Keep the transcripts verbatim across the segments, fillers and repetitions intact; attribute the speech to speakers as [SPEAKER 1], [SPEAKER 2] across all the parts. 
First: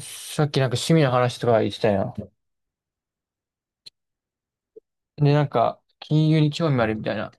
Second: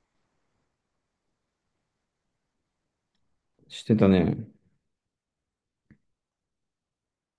[SPEAKER 1] さっきなんか趣味の話とか言ってたやん。
[SPEAKER 2] してたね。
[SPEAKER 1] で、なんか、金融に興味あるみたいな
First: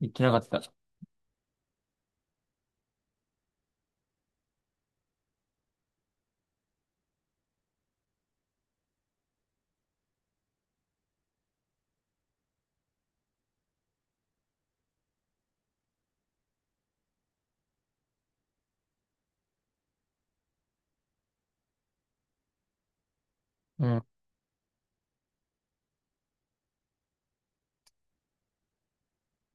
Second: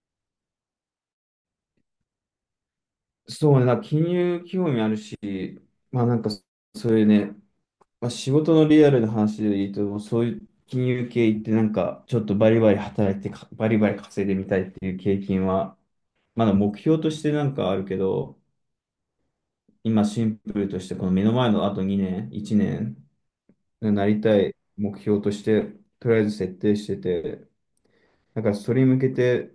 [SPEAKER 1] 言ってなかった。
[SPEAKER 2] そうね、だから金融興味あるし、まあなんか、そういうね、まあ、仕事のリアルな話で言うと、そういう金融系行ってなんか、ちょっとバリバリ働いてか、バリバリ稼いでみたいっていう経験は、まだ目標としてなんかあるけど、今シンプルとして、この目の前のあとにねん、いちねん、
[SPEAKER 1] うん。
[SPEAKER 2] なりたい目標として、とりあえず設定してて、だからそれに向けて、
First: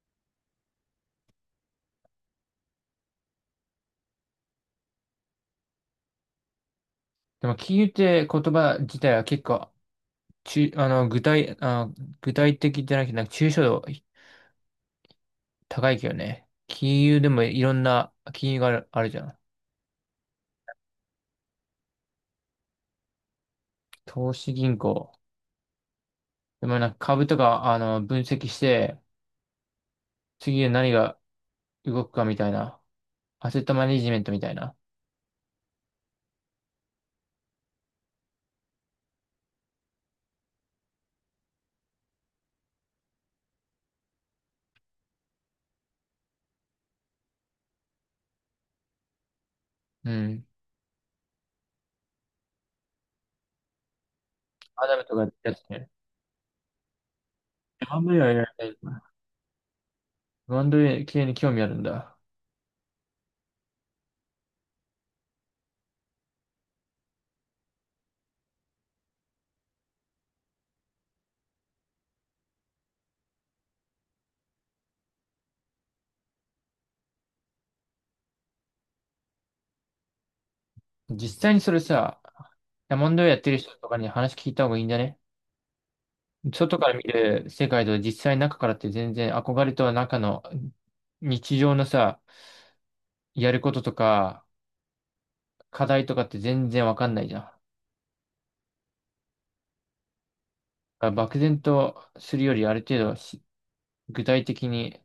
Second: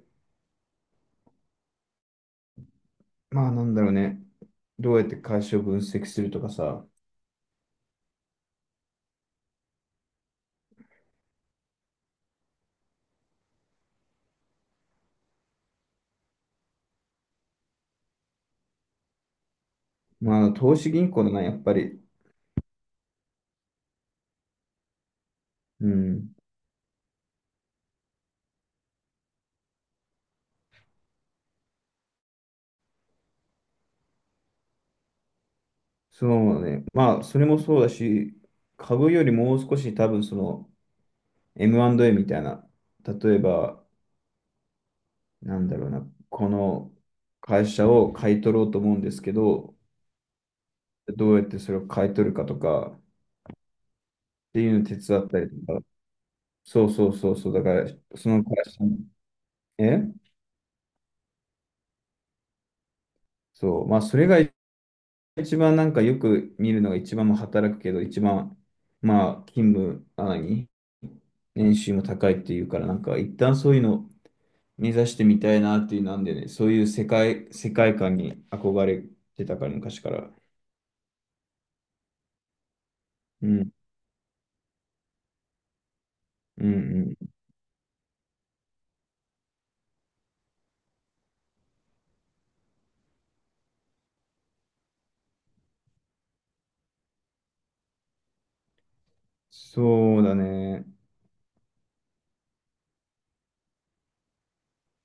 [SPEAKER 2] まあなんだろうね、どうやって会社を分析するとかさ。
[SPEAKER 1] でも、金融って言葉自体は結構、ちあの、具体、あ、具体的じゃなくて、なんか抽象度高いけどね。金融でもいろんな金融がある、あるじゃん。
[SPEAKER 2] まあ、投資銀行だな、やっぱり。
[SPEAKER 1] 投資銀行。
[SPEAKER 2] うん。
[SPEAKER 1] でもなんか株とか、あの、分析して、次で何が動くかみたいな。アセットマネジメントみたいな。
[SPEAKER 2] そうね。まあ、それもそうだし、株よりもう少し多分その エムアンドエー みたいな、例えば、なんだろうな、この会社を買い取ろうと思うんですけど、
[SPEAKER 1] うん。
[SPEAKER 2] どうやってそれを買い取るかとかっていうのを
[SPEAKER 1] ア
[SPEAKER 2] 手
[SPEAKER 1] ダムとか
[SPEAKER 2] 伝
[SPEAKER 1] や
[SPEAKER 2] っ
[SPEAKER 1] っ
[SPEAKER 2] たり
[SPEAKER 1] てた
[SPEAKER 2] と
[SPEAKER 1] よ
[SPEAKER 2] か。
[SPEAKER 1] ね。
[SPEAKER 2] そうそうそうそう、だから、
[SPEAKER 1] あんまりは
[SPEAKER 2] その
[SPEAKER 1] やらな
[SPEAKER 2] 会社
[SPEAKER 1] い。
[SPEAKER 2] に、え
[SPEAKER 1] バンド系に興味あるんだ。
[SPEAKER 2] そう、まあ、それが一番なんかよく見るのが一番も働くけど、一番、まあ、勤務、あ、何年収も高いっていうから、なんか一旦そういうの目指してみたいなっていうなんでね、そういう世界、世界観に憧れてたから、昔から。
[SPEAKER 1] 実際にそれさ、ダモンドやっ
[SPEAKER 2] う
[SPEAKER 1] てる
[SPEAKER 2] ん、
[SPEAKER 1] 人とかに話聞いた方がいいんじゃね？
[SPEAKER 2] うん、
[SPEAKER 1] 外から見
[SPEAKER 2] うん。
[SPEAKER 1] る世界と実際中からって全然憧れと中の日常のさ、やることとか課題とかって全然わかんないじゃん。だか
[SPEAKER 2] そうだね。
[SPEAKER 1] ら漠然とするよりある程度し具体的に、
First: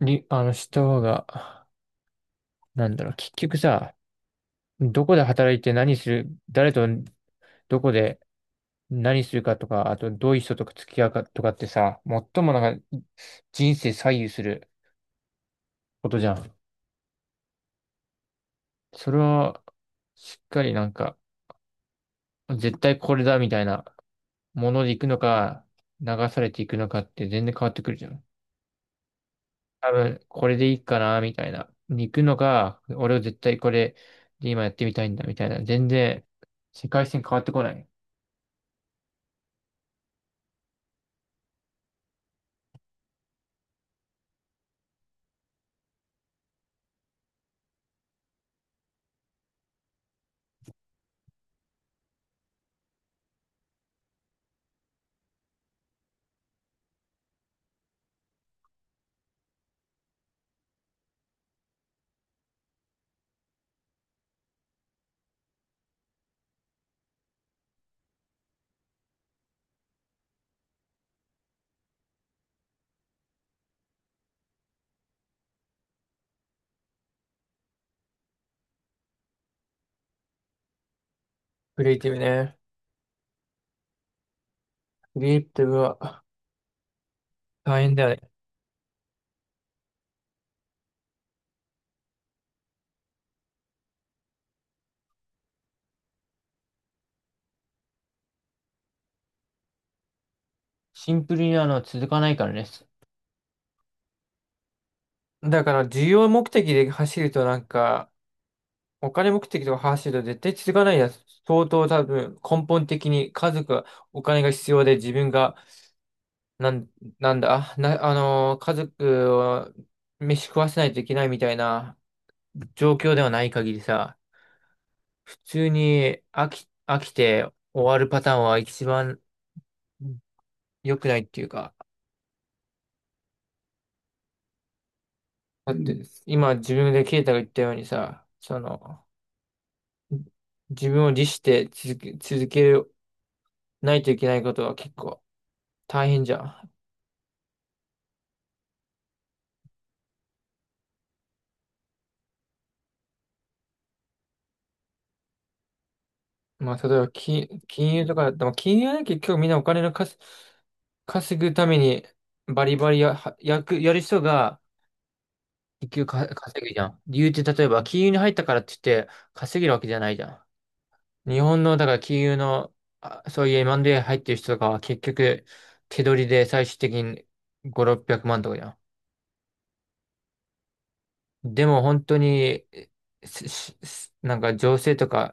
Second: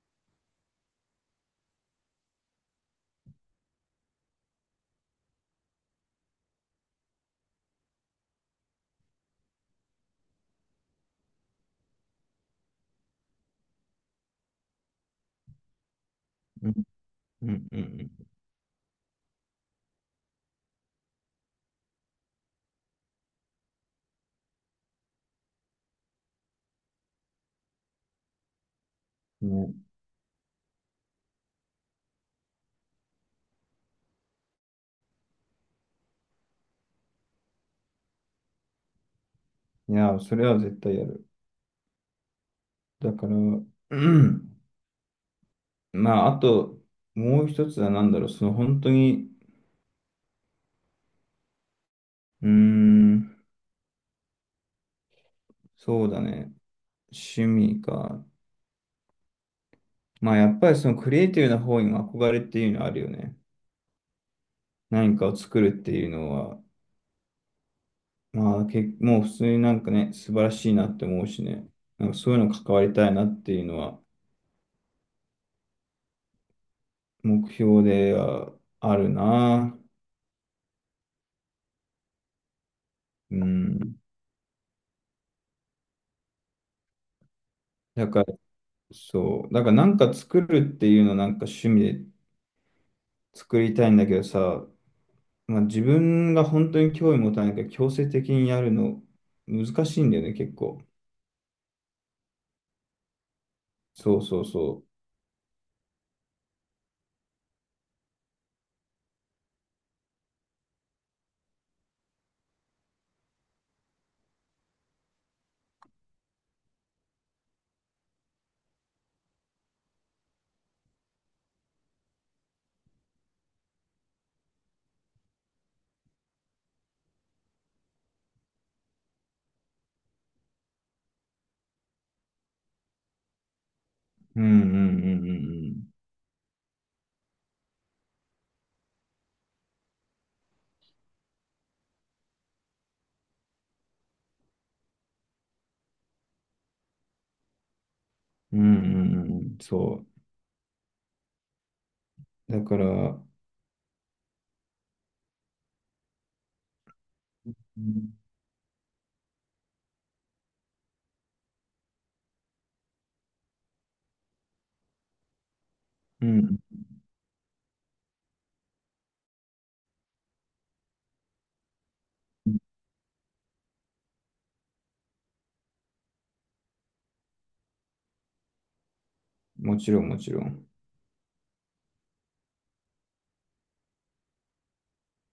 [SPEAKER 1] に、あの、した方が、なんだろう、結局さ、どこで働いて何する、誰とどこで何するかとか、あとどういう人と付き合うかとかってさ、最もなんか人生左右することじゃん。
[SPEAKER 2] うん、うん、うん。
[SPEAKER 1] それは、しっかりなんか、絶対これだみたいなもので行くのか、流されていくのかって全然変わってくるじゃん。
[SPEAKER 2] うんね、
[SPEAKER 1] 多分、これでいいかなみたいなに行くのか、俺は絶対これで今やってみたいんだみたいな。全然、世界線変わってこない。
[SPEAKER 2] いや、それは絶対やる。だから、うんまあ、あと、もう一つは何だろう、その本当に、うーん、そうだね。趣味か。まあ、やっぱりそのクリエイティブな方にも憧れっていうのはあるよね。何かを作るっていうのは、まあ、け、もう普通になんかね、素晴らしいなって思うしね。なんかそういうの関わりたいなっていうのは目標ではあるな。
[SPEAKER 1] クリエイティブね。
[SPEAKER 2] うん。
[SPEAKER 1] クリエイティブは大変だ
[SPEAKER 2] だ
[SPEAKER 1] よ
[SPEAKER 2] か
[SPEAKER 1] ね。
[SPEAKER 2] ら、そう。だからなんか作るっていうのなんか趣味で作りたいんだけどさ、まあ自分が本当に興味持たないから強制的にやるの難しいんだよね、結構。
[SPEAKER 1] シンプルにあの、続かないからね。
[SPEAKER 2] そうそうそ
[SPEAKER 1] だから、需要目的で走るとなんか、お金目的とか走ると絶対続かないやつ。相当多分根本的に家族はお金が必要で自分がなん、なんだ、な、あのー家族を飯食わせないといけないみたいな状況ではない限りさ、普通に飽き、飽きて終わるパターンは一番良くないっていうか、
[SPEAKER 2] う。うんうんう
[SPEAKER 1] だっ
[SPEAKER 2] ん
[SPEAKER 1] て今自分でケイタが言ったようにさ、その、自分を律して続け、続けないといけないことは結構大変じゃん。
[SPEAKER 2] うんうん。うんうんうんうん。そう。だから、
[SPEAKER 1] まあ、例えば、き、金融とかだった
[SPEAKER 2] う
[SPEAKER 1] ら、まあ金融はね、結局みんなお金の稼、稼ぐために、バリバリや、はやく、やる人が、結局か稼ぐ
[SPEAKER 2] ん。
[SPEAKER 1] じゃん。理由って、例えば、金融に入ったからって言って、稼げるわけじゃないじゃん。日本の、だから金融の、あそういう エムアンドエー 入ってる人とかは、結局、手取りで最終的にご、ろっぴゃくまんとかじゃん。
[SPEAKER 2] もちろんもちろん。
[SPEAKER 1] でも本当に、しししなんか情勢とか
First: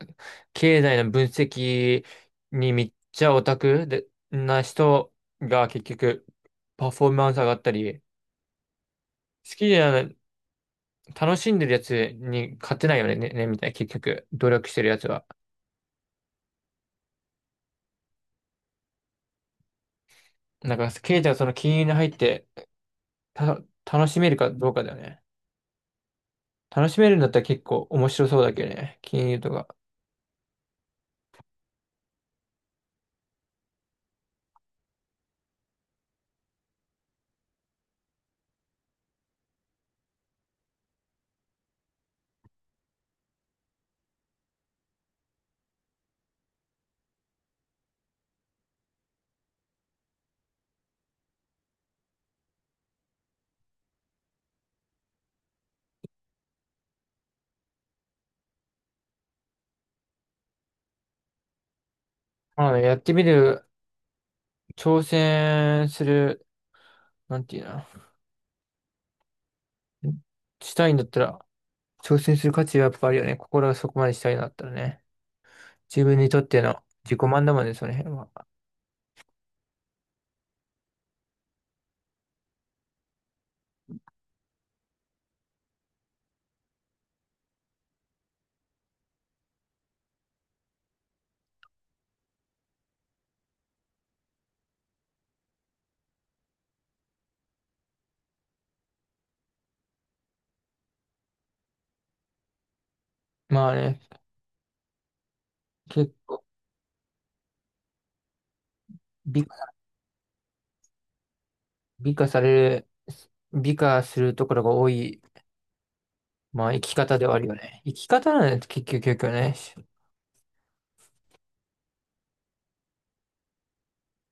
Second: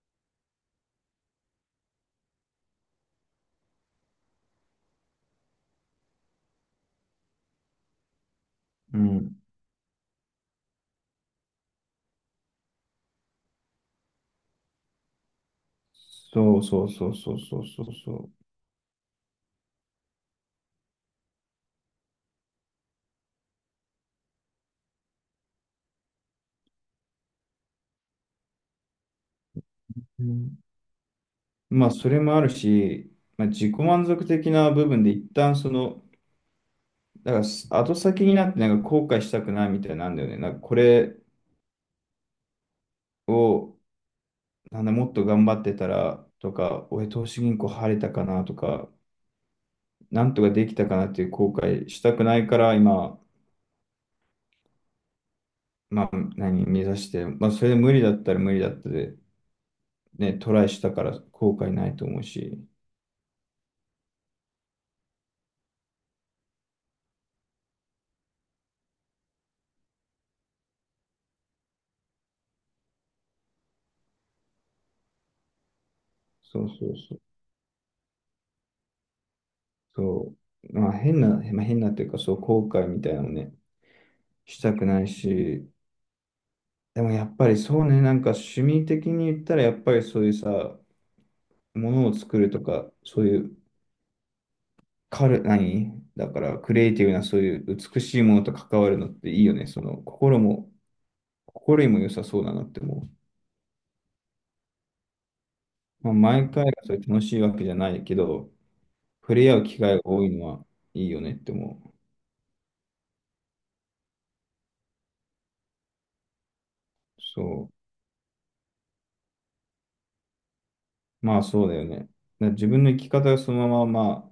[SPEAKER 1] 経済の分析にめっちゃオタクでな人が結局パフォーマンス上がったり、
[SPEAKER 2] うん
[SPEAKER 1] 好きじゃない、楽しんでるやつに勝てないよね、ね、ねみたいな結局努力してるやつは。
[SPEAKER 2] そうそうそうそうそうそうそう
[SPEAKER 1] なんか経済はその金融に入ってた楽しめるかどうかだよね。楽しめるんだったら結構面白そうだけどね、金融とか。
[SPEAKER 2] うん。まあ、それもあるし、まあ、自己満足的な部分で一旦その、だからす後先になってなんか後悔したくないみたいなんだよね。なんかこれを、なんだ、もっと頑張ってたらとか、俺投資銀行入れたかなとか、なんとかできたかなっていう後悔したくないから今、まあ、何、目指して、まあ、それで無理だったら無理だったで、ね、トライしたから後悔ないと思うし。
[SPEAKER 1] まあね、やってみる、挑戦する、なんていうの。したいんだったら、挑戦する価値はやっぱあるよね。心がそこまでしたいんだったらね。自分にとっ
[SPEAKER 2] そ
[SPEAKER 1] て
[SPEAKER 2] う
[SPEAKER 1] の
[SPEAKER 2] そうそ
[SPEAKER 1] 自
[SPEAKER 2] う。
[SPEAKER 1] 己満だもんね、その辺は。
[SPEAKER 2] そう、まあ変な、まあ、変なっていうか、そう、後悔みたいなのね、したくないし、でもやっぱりそうね、なんか趣味的に言ったら、やっぱりそういうさ、ものを作るとか、そういう、カル、何だから、クリエイティブな、そういう美しいものと関わるのっていいよね。その、心も、心にも良さそうだなって思
[SPEAKER 1] まあね、
[SPEAKER 2] う。まあ、
[SPEAKER 1] 結構
[SPEAKER 2] 毎回がそれ楽しいわけじゃないけど、触
[SPEAKER 1] 美、
[SPEAKER 2] れ合う機会が多いのはいいよねって思う。
[SPEAKER 1] 美化される、美化するところが多い、まあ生き方ではあ
[SPEAKER 2] そ
[SPEAKER 1] るよね。生き方なんです、結局、結局ね。
[SPEAKER 2] う。まあ、そうだよね。だから自分の生き方がそのまま、まあ、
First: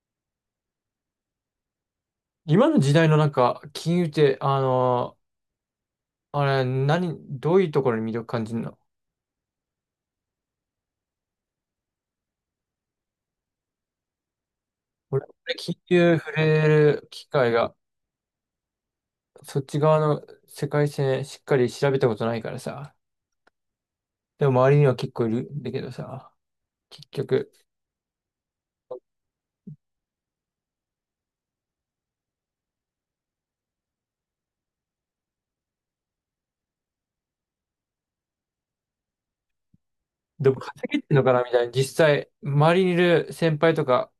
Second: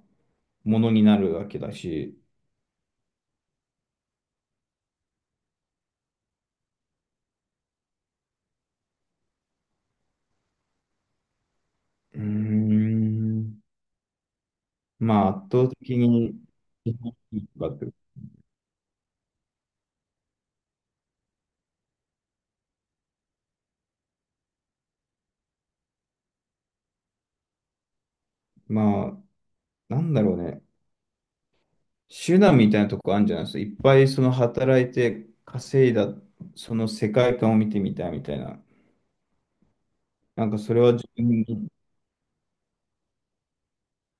[SPEAKER 2] ものになるわけだし、
[SPEAKER 1] 今の時代のなんか、金融って、あのあれ、何、どういうところに魅力感じるの？
[SPEAKER 2] うーん、ま
[SPEAKER 1] 俺、
[SPEAKER 2] あ圧倒
[SPEAKER 1] 金
[SPEAKER 2] 的
[SPEAKER 1] 融触
[SPEAKER 2] に、
[SPEAKER 1] れる機会が、そっち側の世界線しっかり調べたことないからさ。でも周りには結構いるんだけどさ、結局、
[SPEAKER 2] まあ、なんだろうね、手段みたいなとこあるんじゃないですか。いっぱいその働いて稼いだ、その世界観を見てみたいみたいな。な
[SPEAKER 1] で
[SPEAKER 2] ん
[SPEAKER 1] も
[SPEAKER 2] かそれ
[SPEAKER 1] 稼
[SPEAKER 2] は
[SPEAKER 1] げ
[SPEAKER 2] 自
[SPEAKER 1] てんの
[SPEAKER 2] 分
[SPEAKER 1] かなみたい
[SPEAKER 2] に、
[SPEAKER 1] な、実際、周りにいる先輩とか、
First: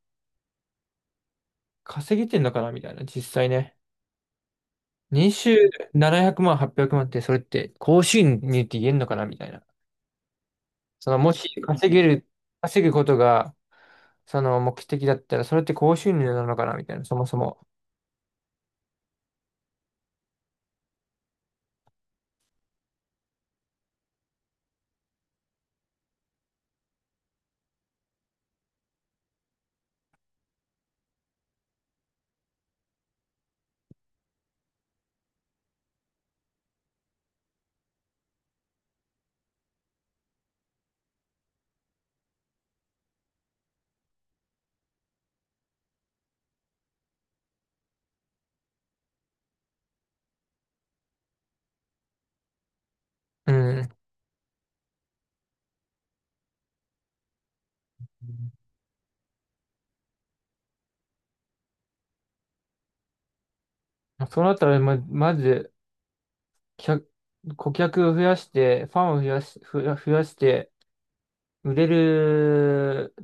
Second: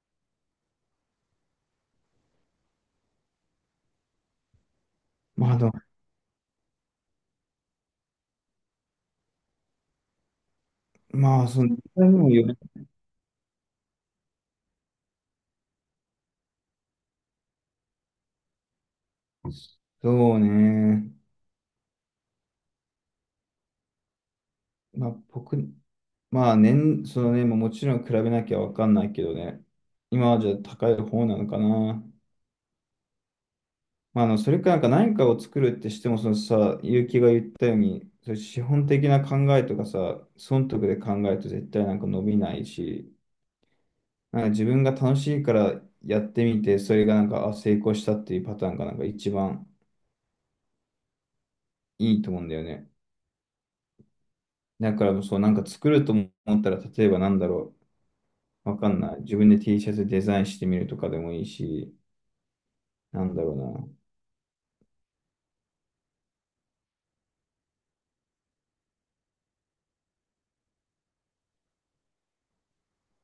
[SPEAKER 1] 稼げてんのかなみたいな、実際ね。年
[SPEAKER 2] ま
[SPEAKER 1] 収
[SPEAKER 2] あ、でも
[SPEAKER 1] ななひゃくまん、はっぴゃくまんって、それって、高収入って言えんのかなみたいな。その、も
[SPEAKER 2] まあ、
[SPEAKER 1] し
[SPEAKER 2] その、自
[SPEAKER 1] 稼げ
[SPEAKER 2] 分に
[SPEAKER 1] る、
[SPEAKER 2] もよる。
[SPEAKER 1] 稼ぐことが、その目的だったら、それって高収入なのかなみたいな、そもそも。
[SPEAKER 2] そうね。まあ、僕、まあ、年、そのね、まあもちろん比べなきゃわかんないけどね。今はじゃあ高い方なのかな。まあ、あの、それかなんか何かを作るってしても、そのさ、結城が言ったように、そういう資本的な考えとかさ、損得で考えると絶対なんか伸びないし、なんか自分が楽しいからやってみて、それがなんか、あ、成功したっていうパターンがなんか一番いいと思うんだよね。
[SPEAKER 1] うん。
[SPEAKER 2] だからもうそう、なんか作ると思ったら、例えばなんだろう、わかんない。自分で ティー シャツデザインしてみるとかでもいいし、なんだろうな。
[SPEAKER 1] そうなったら、ま、まず、客、顧客を増やして、ファンを増やし、増や、増やして、売れる、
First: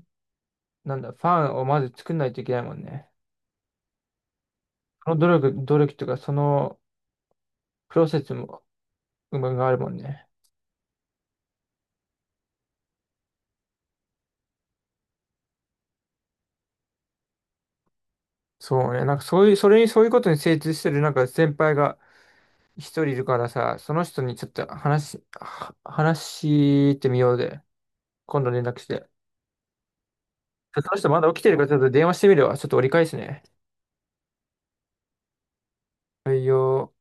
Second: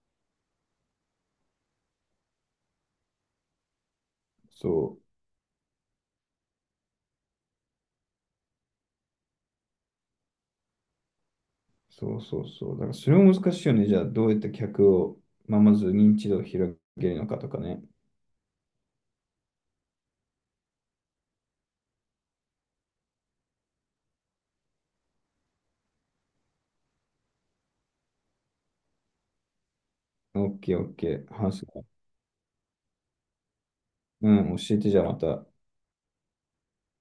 [SPEAKER 1] なんだ、ファンをまず作んないといけないもんね。
[SPEAKER 2] そう。
[SPEAKER 1] その努力、努力とか、そのプロセスも、うまがあるもんね。
[SPEAKER 2] そうそうそう。だからそれも難しいよね。じゃあ、どうやって客を、まあ、まず認知度を広げるのかとかね。
[SPEAKER 1] そうね。なんかそういう、それに、そういうことに精通してる、なんか先輩が一人いるからさ、その人にちょっと話し、は話してみようで。今度連絡して。
[SPEAKER 2] オッケ
[SPEAKER 1] ち
[SPEAKER 2] ー
[SPEAKER 1] ょっ
[SPEAKER 2] オ
[SPEAKER 1] とそ
[SPEAKER 2] ッ
[SPEAKER 1] の人
[SPEAKER 2] ケ
[SPEAKER 1] まだ
[SPEAKER 2] ー。
[SPEAKER 1] 起きてる
[SPEAKER 2] 話
[SPEAKER 1] から、ちょっ
[SPEAKER 2] す。
[SPEAKER 1] と電話してみるわ。ちょっと折り返すね。
[SPEAKER 2] うん、教えてじゃあまた。
[SPEAKER 1] はいよ。